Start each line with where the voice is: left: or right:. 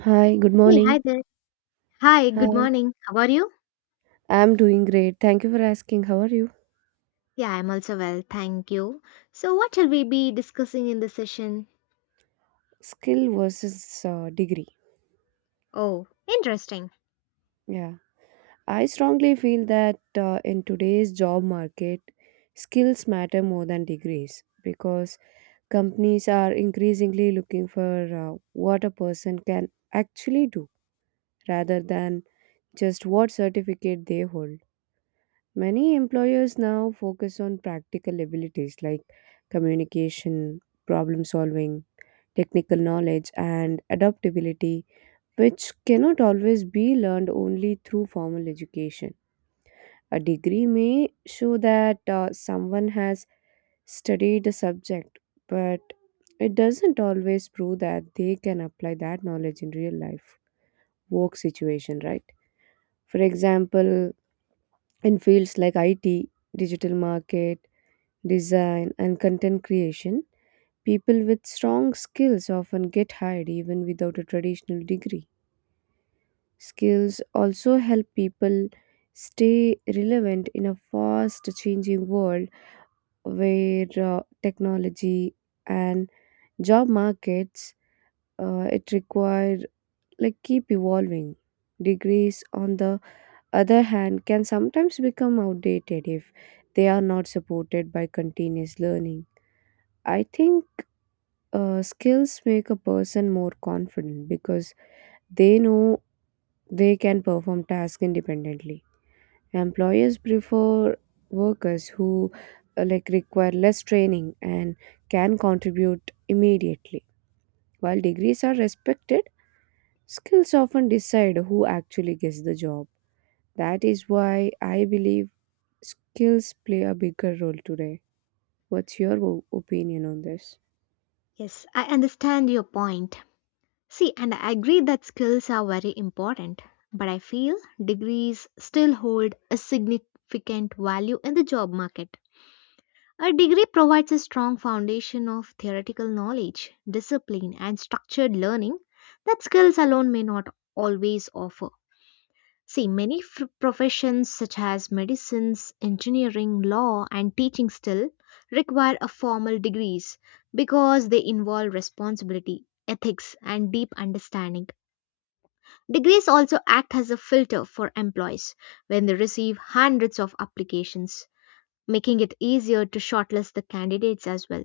right: Hi, good
left: Hey, hi
right: morning.
left: there. Hi, good
right: Hi,
left: morning. How are you?
right: I'm doing great. Thank you for asking. How are you?
left: Yeah, I'm also well, thank you. So, what shall we be discussing in this session?
right: Skill versus degree.
left: Oh, interesting.
right: Yeah, I strongly feel that in today's job market, skills matter more than degrees because companies are increasingly looking for what a person can actually do rather than just what certificate they hold. Many employers now focus on practical abilities like communication, problem solving, technical knowledge, and adaptability, which cannot always be learned only through formal education. A degree may show that someone has studied a subject, but it doesn't always prove that they can apply that knowledge in real life work situation, right? For example, in fields like IT, digital market, design, and content creation, people with strong skills often get hired even without a traditional degree. Skills also help people stay relevant in a fast changing world where technology and job markets it require like keep evolving. Degrees on the other hand can sometimes become outdated if they are not supported by continuous learning. I think skills make a person more confident because they know they can perform tasks independently. Employers prefer workers who like require less training and can contribute immediately. While degrees are respected, skills often decide who actually gets the job. That is why I believe skills play a bigger role today. What's your opinion on this?
left: Yes, I understand your point. See, and I agree that skills are very important, but I feel degrees still hold a significant value in the job market. A degree provides a strong foundation of theoretical knowledge, discipline, and structured learning that skills alone may not always offer. See, many professions such as medicines, engineering, law, and teaching still require a formal degrees because they involve responsibility, ethics, and deep understanding. Degrees also act as a filter for employees when they receive hundreds of applications, making it easier to shortlist the candidates as well.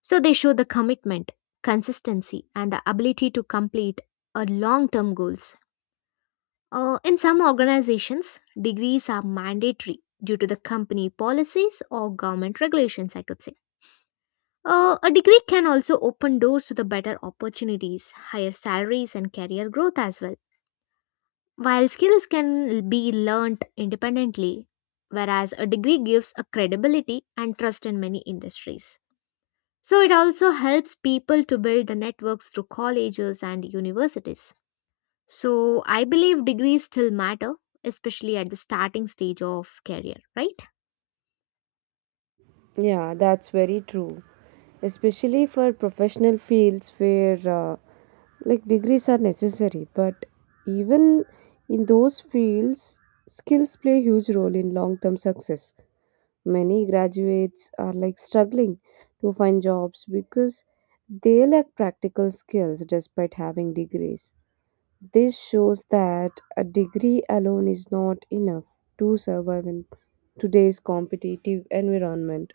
left: So they show the commitment, consistency, and the ability to complete a long-term goals. In some organizations, degrees are mandatory due to the company policies or government regulations, I could say. A degree can also open doors to the better opportunities, higher salaries, and career growth as well. While skills can be learnt independently, whereas a degree gives a credibility and trust in many industries. So it also helps people to build the networks through colleges and universities. So I believe degrees still matter, especially at the starting stage of career, right?
right: Yeah, that's very true. Especially for professional fields where like degrees are necessary, but even in those fields, skills play a huge role in long-term success. Many graduates are like struggling to find jobs because they lack practical skills despite having degrees. This shows that a degree alone is not enough to survive in today's competitive environment.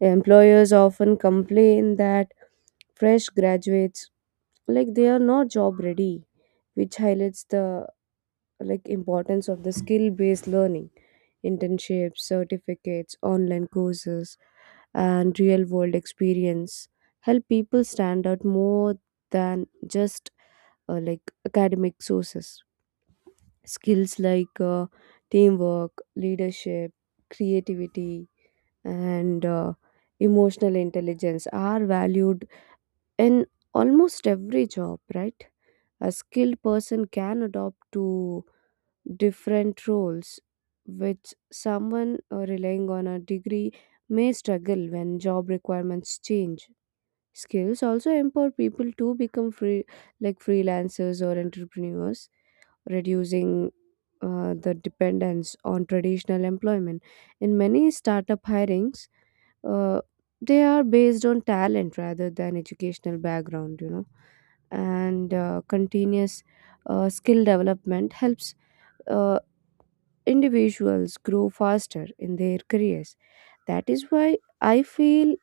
right: Employers often complain that fresh graduates like they are not job ready, which highlights the like importance of the skill based learning, internships, certificates, online courses, and real world experience help people stand out more than just like academic sources. Skills like teamwork, leadership, creativity, and emotional intelligence are valued in almost every job, right? A skilled person can adopt to different roles, which someone relying on a degree may struggle when job requirements change. Skills also empower people to become free, like freelancers or entrepreneurs, reducing the dependence on traditional employment. In many startup hirings, uh, they are based on talent rather than educational background, and continuous skill development helps uh, individuals grow faster in their careers. That is why I feel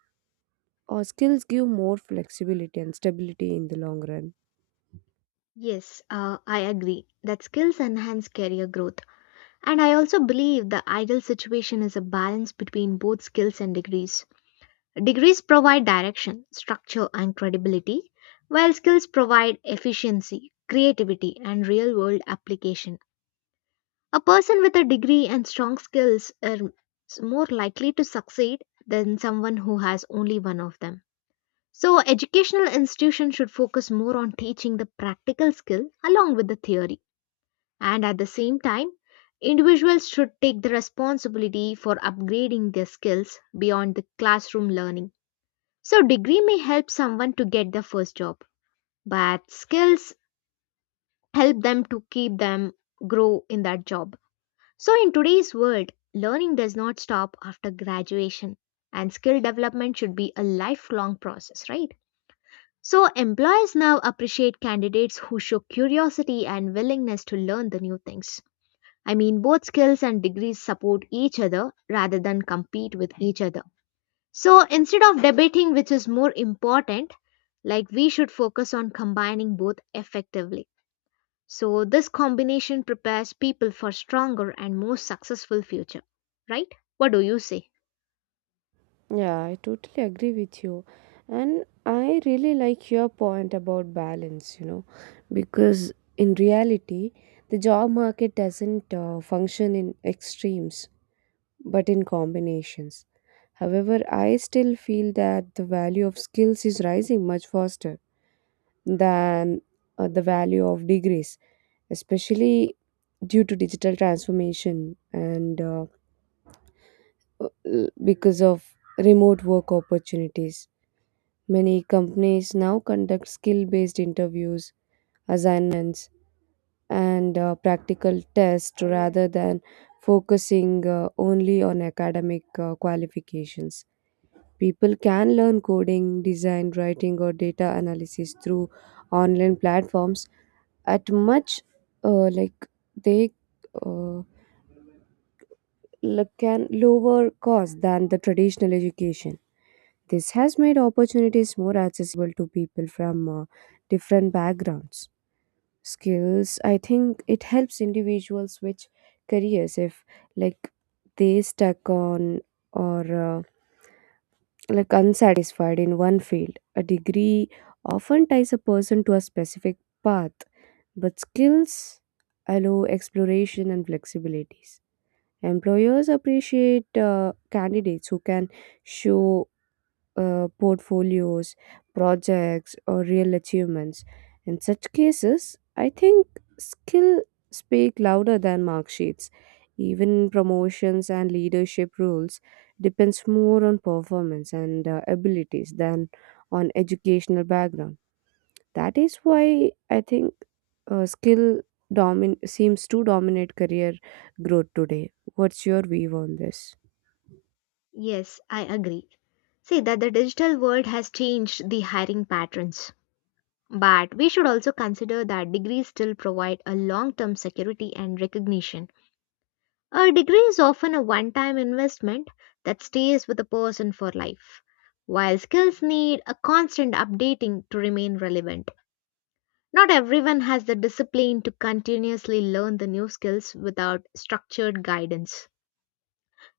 right: skills give more flexibility and stability in the long run.
left: Yes, I agree that skills enhance career growth. And I also believe the ideal situation is a balance between both skills and degrees. Degrees provide direction, structure, and credibility, while skills provide efficiency, creativity, and real world application. A person with a degree and strong skills are more likely to succeed than someone who has only one of them. So, educational institutions should focus more on teaching the practical skill along with the theory. And at the same time, individuals should take the responsibility for upgrading their skills beyond the classroom learning. So, degree may help someone to get their first job, but skills help them to keep them grow in that job. So, in today's world, learning does not stop after graduation, and skill development should be a lifelong process, right? So, employers now appreciate candidates who show curiosity and willingness to learn the new things. I mean, both skills and degrees support each other rather than compete with each other. So, instead of debating which is more important, like we should focus on combining both effectively. So, this combination prepares people for stronger and more successful future, right? What do you say?
right: Yeah, I totally agree with you. And I really like your point about balance, you know, because in reality, the job market doesn't function in extremes, but in combinations. However, I still feel that the value of skills is rising much faster than the value of degrees, especially due to digital transformation and because of remote work opportunities. Many companies now conduct skill based interviews, assignments, and practical tests rather than focusing only on academic qualifications. People can learn coding, design, writing, or data analysis through online platforms at much uh, like they uh, like can lower cost than the traditional education. This has made opportunities more accessible to people from different backgrounds. Skills, I think it helps individuals switch careers if like they stuck on or like unsatisfied in one field. A degree often ties a person to a specific path, but skills allow exploration and flexibilities. Employers appreciate candidates who can show portfolios, projects, or real achievements. In such cases, I think skill speak louder than mark sheets. Even promotions and leadership roles depends more on performance and abilities than on educational background. That is why I think skill domin seems to dominate career growth today. What's your view on this?
left: Yes, I agree. See that the digital world has changed the hiring patterns. But we should also consider that degrees still provide a long term security and recognition. A degree is often a one time investment that stays with a person for life, while skills need a constant updating to remain relevant. Not everyone has the discipline to continuously learn the new skills without structured guidance.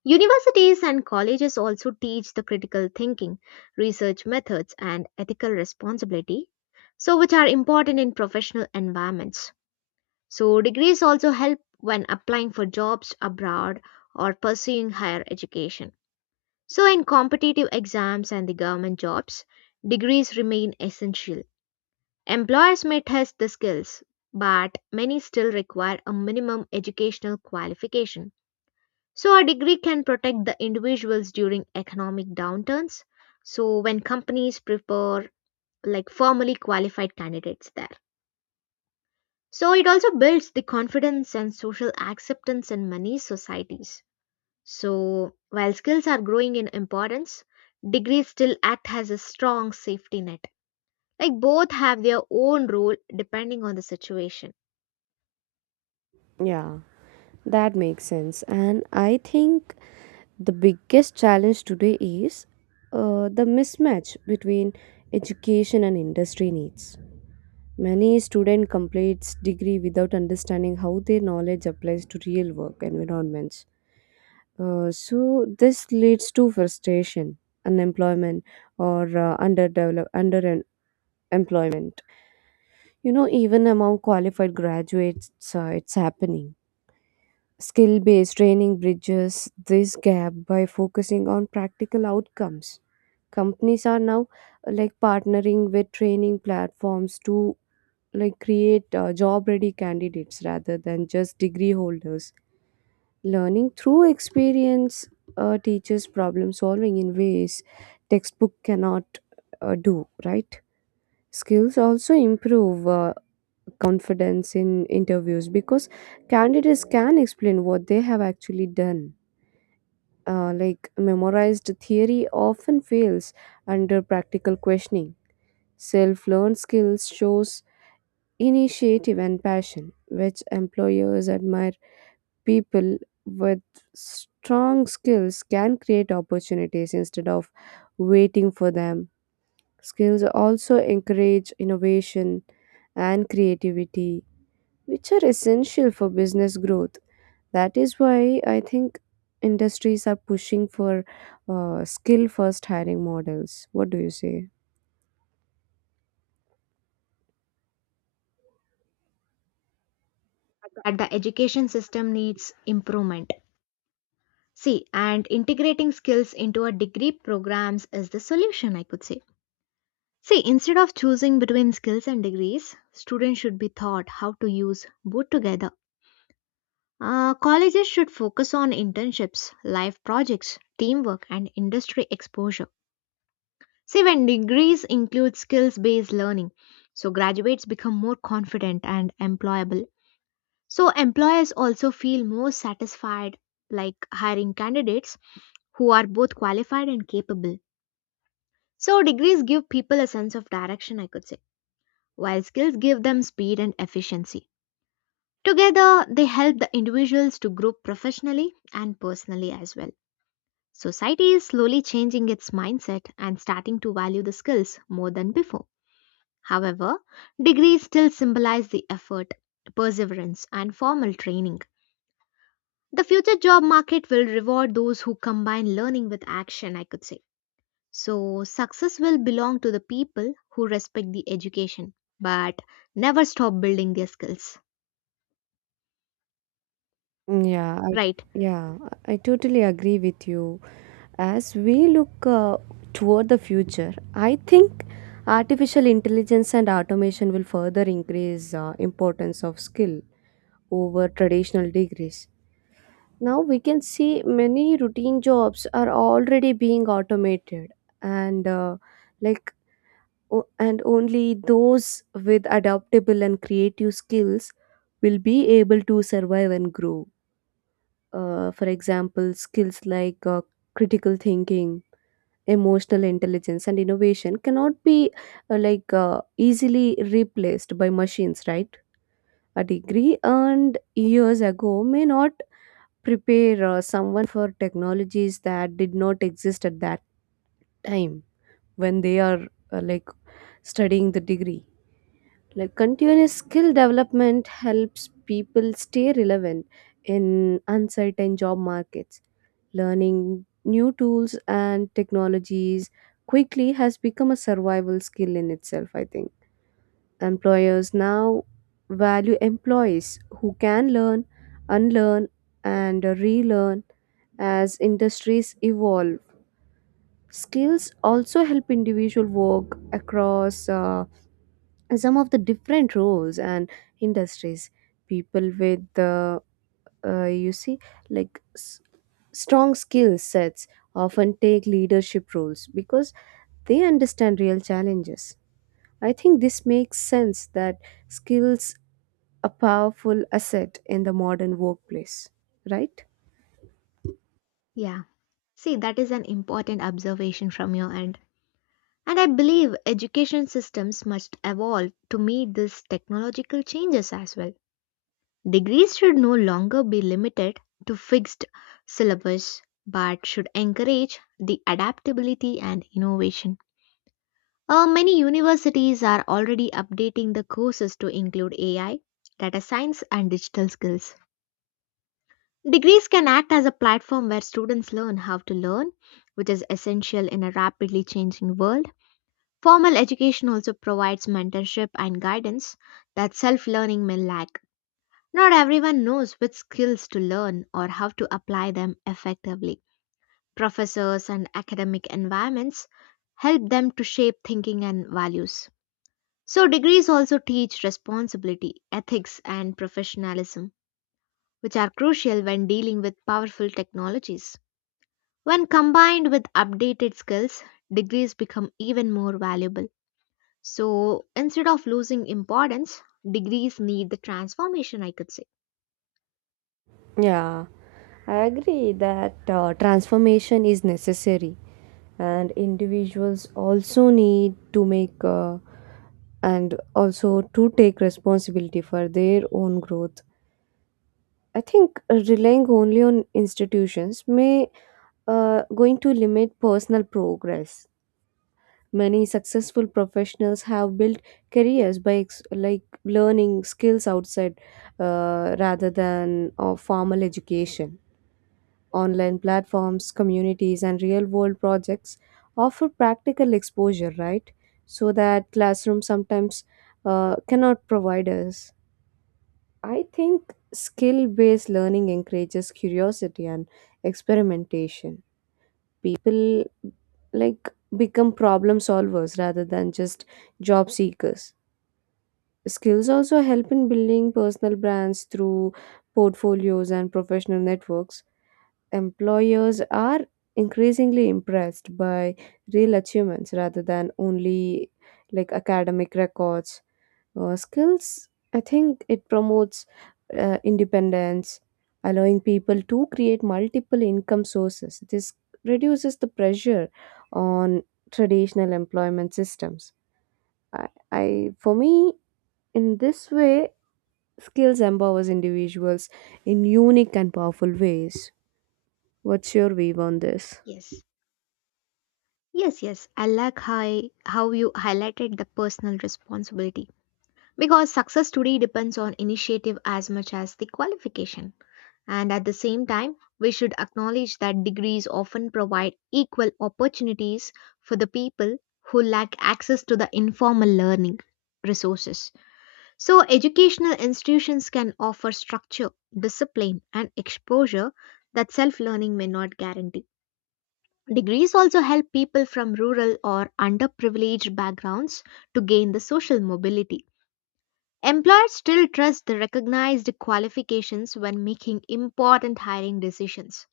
left: Universities and colleges also teach the critical thinking, research methods, and ethical responsibility, so which are important in professional environments. So degrees also help when applying for jobs abroad or pursuing higher education. So in competitive exams and the government jobs, degrees remain essential. Employers may test the skills, but many still require a minimum educational qualification. So, a degree can protect the individuals during economic downturns. So, when companies prefer like formally qualified candidates there. So, it also builds the confidence and social acceptance in many societies. So, while skills are growing in importance, degrees still act as a strong safety net. Like, both have their own role depending on the situation.
right: Yeah. That makes sense. And I think the biggest challenge today is the mismatch between education and industry needs. Many student completes degree without understanding how their knowledge applies to real work environments. So this leads to frustration, unemployment, or underdevelop underemployment. You know, even among qualified graduates, it's happening. Skill based training bridges this gap by focusing on practical outcomes. Companies are now like partnering with training platforms to like create job ready candidates rather than just degree holders. Learning through experience teaches problem solving in ways textbook cannot do, right? Skills also improve confidence in interviews because candidates can explain what they have actually done. Like memorized theory often fails under practical questioning. Self-learned skills shows initiative and passion, which employers admire. People with strong skills can create opportunities instead of waiting for them. Skills also encourage innovation and creativity, which are essential for business growth. That is why I think industries are pushing for skill first hiring models. What do you say?
left: But the education system needs improvement. See, and integrating skills into a degree programs is the solution, I could say. See, instead of choosing between skills and degrees, students should be taught how to use both together. Colleges should focus on internships, life projects, teamwork, and industry exposure. See, when degrees include skills based learning, so graduates become more confident and employable. So, employers also feel more satisfied like hiring candidates who are both qualified and capable. So, degrees give people a sense of direction, I could say, while skills give them speed and efficiency. Together, they help the individuals to grow professionally and personally as well. Society is slowly changing its mindset and starting to value the skills more than before. However, degrees still symbolize the effort, perseverance, and formal training. The future job market will reward those who combine learning with action, I could say. So, success will belong to the people who respect the education but never stop building their skills.
right: Yeah, I
left: Right?
right: yeah, I totally agree with you. As we look toward the future, I think artificial intelligence and automation will further increase importance of skill over traditional degrees. Now we can see many routine jobs are already being automated, and like only those with adaptable and creative skills will be able to survive and grow. For example, skills like critical thinking, emotional intelligence, and innovation cannot be easily replaced by machines, right? A degree earned years ago may not prepare someone for technologies that did not exist at that time when they are like studying the degree. Like continuous skill development helps people stay relevant in uncertain job markets. Learning new tools and technologies quickly has become a survival skill in itself, I think. Employers now value employees who can learn, unlearn, and relearn as industries evolve. Skills also help individual work across some of the different roles and industries. People with uh, you see like s- strong skill sets often take leadership roles because they understand real challenges. I think this makes sense that skills a powerful asset in the modern workplace, right?
left: Yeah. See, that is an important observation from your end. And I believe education systems must evolve to meet these technological changes as well. Degrees should no longer be limited to fixed syllabus but should encourage the adaptability and innovation. Many universities are already updating the courses to include AI, data science, and digital skills. Degrees can act as a platform where students learn how to learn, which is essential in a rapidly changing world. Formal education also provides mentorship and guidance that self learning may lack. Not everyone knows which skills to learn or how to apply them effectively. Professors and academic environments help them to shape thinking and values. So, degrees also teach responsibility, ethics, and professionalism, which are crucial when dealing with powerful technologies. When combined with updated skills, degrees become even more valuable. So, instead of losing importance, degrees need the transformation, I could say.
right: Yeah, I agree that transformation is necessary, and individuals also need to make and also to take responsibility for their own growth. I think relying only on institutions may going to limit personal progress. Many successful professionals have built careers by like learning skills outside rather than of formal education. Online platforms, communities, and real world projects offer practical exposure, right? So that classroom sometimes cannot provide us. I think skill based learning encourages curiosity and experimentation. People like become problem solvers rather than just job seekers. Skills also help in building personal brands through portfolios and professional networks. Employers are increasingly impressed by real achievements rather than only like academic records. Skills, I think it promotes independence, allowing people to create multiple income sources. This reduces the pressure on traditional employment systems. I for me, in this way, skills empowers individuals in unique and powerful ways. What's your view on this?
left: Yes. Yes, yes. I like how you highlighted the personal responsibility because success today depends on initiative as much as the qualification. And at the same time, we should acknowledge that degrees often provide equal opportunities for the people who lack access to the informal learning resources. So, educational institutions can offer structure, discipline, and exposure that self learning may not guarantee. Degrees also help people from rural or underprivileged backgrounds to gain the social mobility. Employers still trust the recognized qualifications when making important hiring decisions.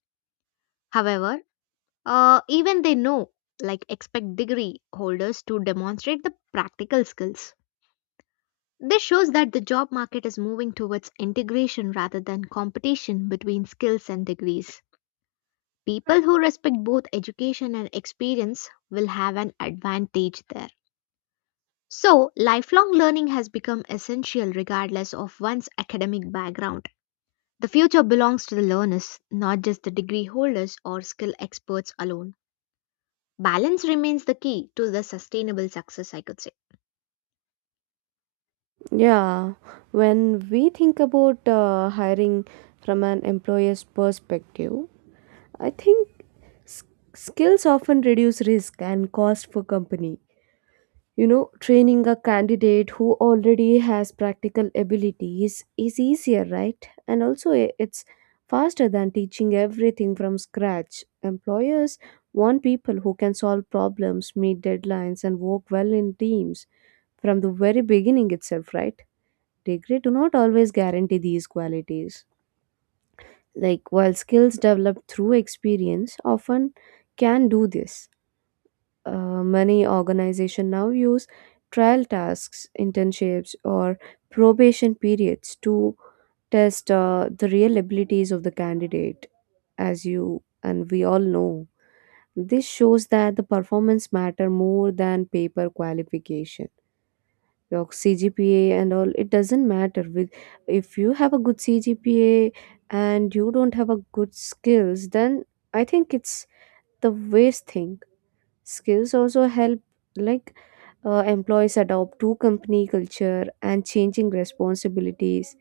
left: However, even they know, like expect degree holders to demonstrate the practical skills. This shows that the job market is moving towards integration rather than competition between skills and degrees. People who respect both education and experience will have an advantage there. So, lifelong learning has become essential regardless of one's academic background. The future belongs to the learners, not just the degree holders or skill experts alone. Balance remains the key to the sustainable success, I could say.
right: Yeah, when we think about hiring from an employer's perspective, I think s- skills often reduce risk and cost for company. You know, training a candidate who already has practical abilities is easier, right? And also, it's faster than teaching everything from scratch. Employers want people who can solve problems, meet deadlines, and work well in teams from the very beginning itself, right? Degree do not always guarantee these qualities, like while skills developed through experience often can do this. Many organizations now use trial tasks, internships, or probation periods to test the real abilities of the candidate, as you and we all know. This shows that the performance matter more than paper qualification. Your CGPA and all it doesn't matter with. If you have a good CGPA and you don't have a good skills, then I think it's the waste thing. Skills also help like employees adopt to company culture and changing responsibilities.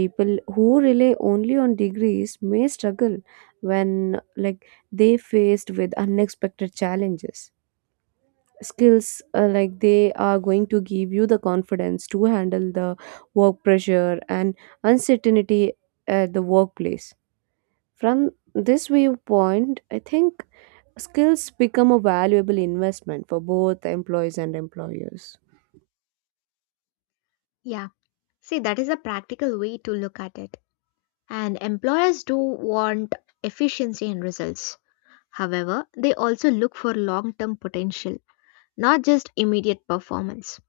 right: People who rely only on degrees may struggle when like they faced with unexpected challenges. Skills like they are going to give you the confidence to handle the work pressure and uncertainty at the workplace. From this viewpoint, I think skills become a valuable investment for both employees and employers.
left: Yeah. See, that is a practical way to look at it. And employers do want efficiency and results. However, they also look for long term potential, not just immediate performance.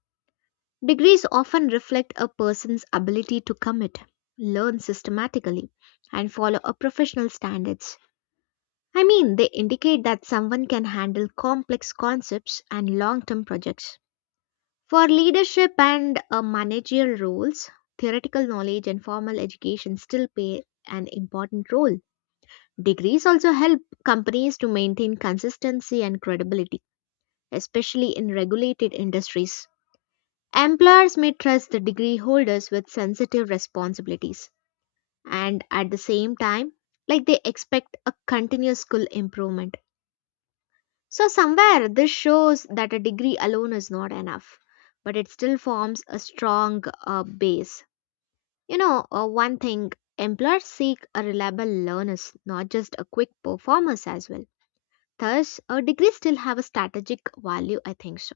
left: Degrees often reflect a person's ability to commit, learn systematically, and follow a professional standards. I mean, they indicate that someone can handle complex concepts and long term projects. For leadership and managerial roles, theoretical knowledge and formal education still play an important role. Degrees also help companies to maintain consistency and credibility, especially in regulated industries. Employers may trust the degree holders with sensitive responsibilities, and at the same time, like they expect a continuous skill improvement. So, somewhere this shows that a degree alone is not enough, but it still forms a strong base. You know, one thing employers seek a reliable learners, not just a quick performers as well. Thus, a degree still have a strategic value, I think so.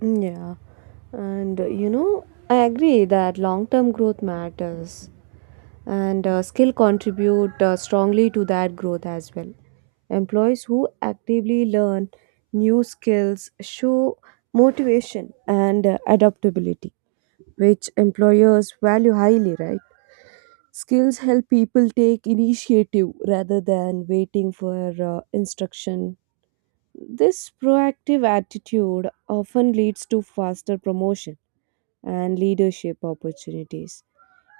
right: Yeah, and you know, I agree that long term growth matters and skill contribute strongly to that growth as well. Employees who actively learn new skills show motivation and adaptability, which employers value highly, right? Skills help people take initiative rather than waiting for instruction. This proactive attitude often leads to faster promotion and leadership opportunities.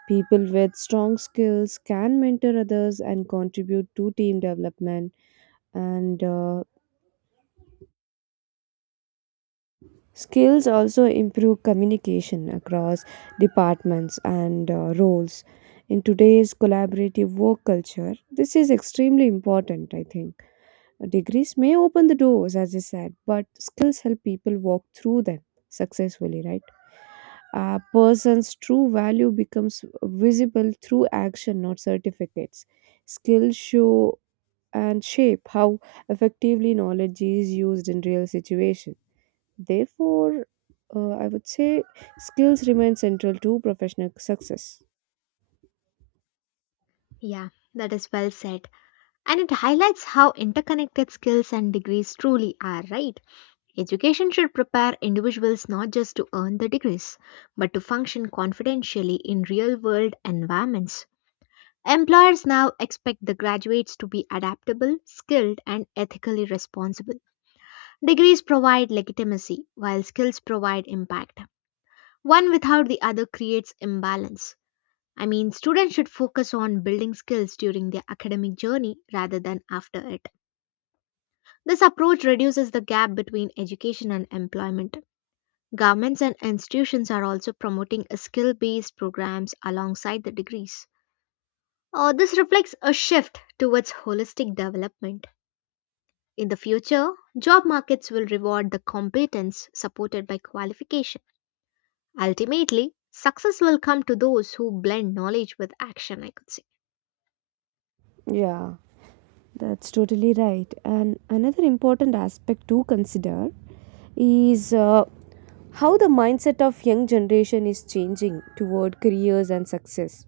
right: People with strong skills can mentor others and contribute to team development, and skills also improve communication across departments and roles. In today's collaborative work culture, this is extremely important, I think. Degrees may open the doors, as I said, but skills help people walk through them successfully, right? A person's true value becomes visible through action, not certificates. Skills show and shape how effectively knowledge is used in real situations. Therefore, I would say skills remain central to professional success.
left: Yeah, that is well said. And it highlights how interconnected skills and degrees truly are, right? Education should prepare individuals not just to earn the degrees, but to function confidentially in real world environments. Employers now expect the graduates to be adaptable, skilled, and ethically responsible. Degrees provide legitimacy, while skills provide impact. One without the other creates imbalance. I mean, students should focus on building skills during their academic journey rather than after it. This approach reduces the gap between education and employment. Governments and institutions are also promoting skill based programs alongside the degrees. This reflects a shift towards holistic development. In the future, job markets will reward the competence supported by qualification. Ultimately, success will come to those who blend knowledge with action, I could say.
right: Yeah. That's totally right. And another important aspect to consider is how the mindset of young generation is changing toward careers and success.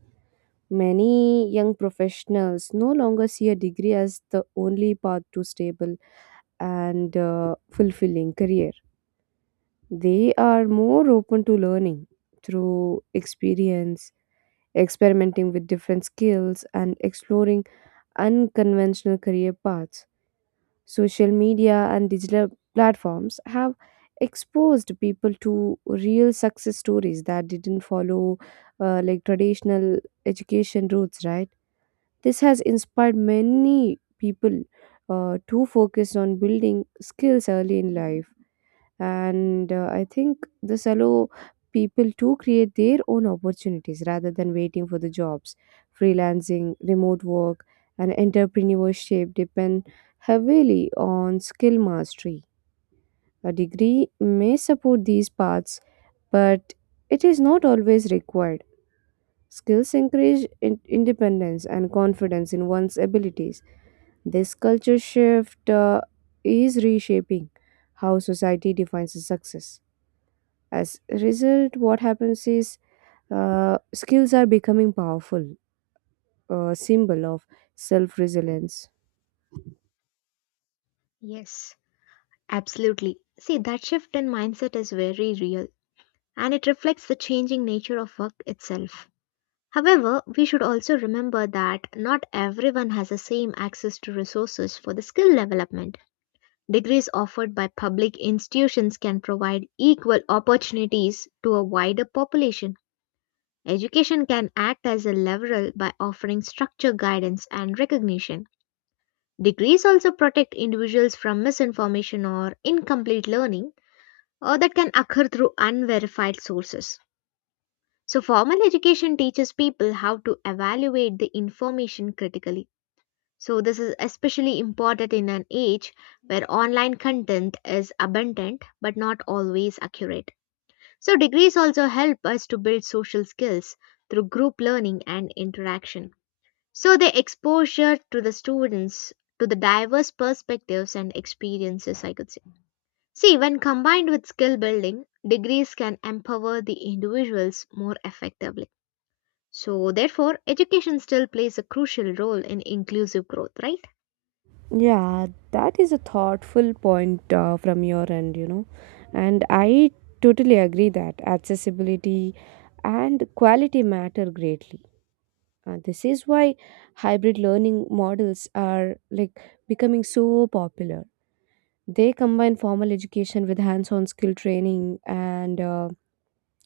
right: Many young professionals no longer see a degree as the only path to stable and fulfilling career. They are more open to learning through experience, experimenting with different skills, and exploring unconventional career paths. Social media and digital platforms have exposed people to real success stories that didn't follow like traditional education routes, right? This has inspired many people to focus on building skills early in life, and I think this allow people to create their own opportunities rather than waiting for the jobs. Freelancing, remote work, and entrepreneurship depend heavily on skill mastery. A degree may support these paths, but it is not always required. Skills encourage independence and confidence in one's abilities. This culture shift is reshaping how society defines success. As a result, what happens is skills are becoming powerful, a symbol of self resilience.
left: Yes, absolutely. See, that shift in mindset is very real and it reflects the changing nature of work itself. However, we should also remember that not everyone has the same access to resources for the skill development. Degrees offered by public institutions can provide equal opportunities to a wider population. Education can act as a leveler by offering structure, guidance, and recognition. Degrees also protect individuals from misinformation or incomplete learning or that can occur through unverified sources. So, formal education teaches people how to evaluate the information critically. So, this is especially important in an age where online content is abundant but not always accurate. So, degrees also help us to build social skills through group learning and interaction. So the exposure to the students to the diverse perspectives and experiences, I could say. See, when combined with skill building, degrees can empower the individuals more effectively. So, therefore, education still plays a crucial role in inclusive growth, right?
right: Yeah, that is a thoughtful point from your end, you know. And I totally agree that accessibility and quality matter greatly. This is why hybrid learning models are like becoming so popular. They combine formal education with hands-on skill training and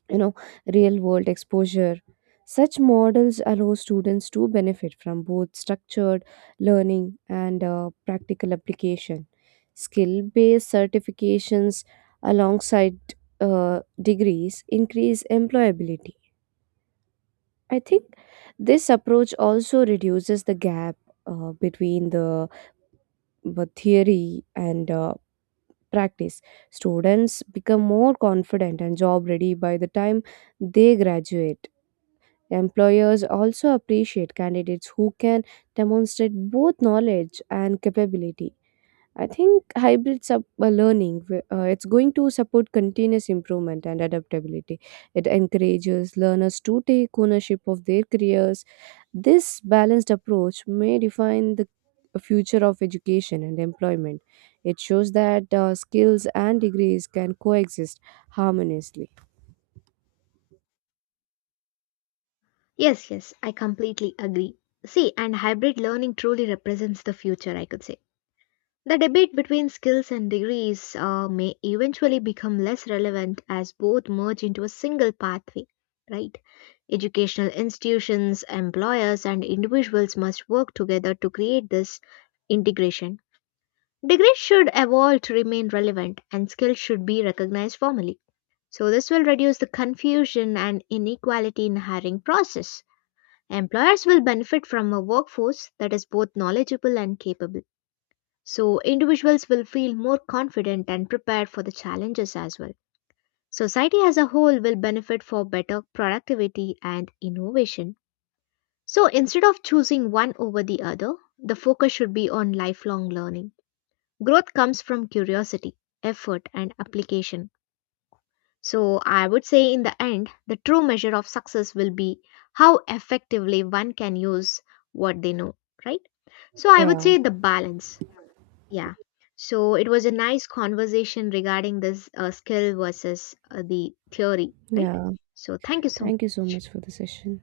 right: you know, real-world exposure. Such models allow students to benefit from both structured learning and practical application. Skill-based certifications alongside degrees increase employability. I think this approach also reduces the gap between the theory and practice. Students become more confident and job ready by the time they graduate. Employers also appreciate candidates who can demonstrate both knowledge and capability. I think hybrid sub learning it's going to support continuous improvement and adaptability. It encourages learners to take ownership of their careers. This balanced approach may define the future of education and employment. It shows that skills and degrees can coexist harmoniously.
left: Yes, yes, I completely agree. See, and hybrid learning truly represents the future, I could say. The debate between skills and degrees may eventually become less relevant as both merge into a single pathway, right? Educational institutions, employers, and individuals must work together to create this integration. Degrees should evolve to remain relevant, and skills should be recognized formally. So this will reduce the confusion and inequality in hiring process. Employers will benefit from a workforce that is both knowledgeable and capable. So individuals will feel more confident and prepared for the challenges as well. Society as a whole will benefit for better productivity and innovation. So instead of choosing one over the other, the focus should be on lifelong learning. Growth comes from curiosity, effort, and application. So I would say in the end, the true measure of success will be how effectively one can use what they know, right? So I would
right: Yeah,
left: say the balance. Yeah. So it was a nice conversation regarding this skill versus the theory, right?
right: yeah.
left: So thank you so
right: Thank you so
left: much.
right: much for the session.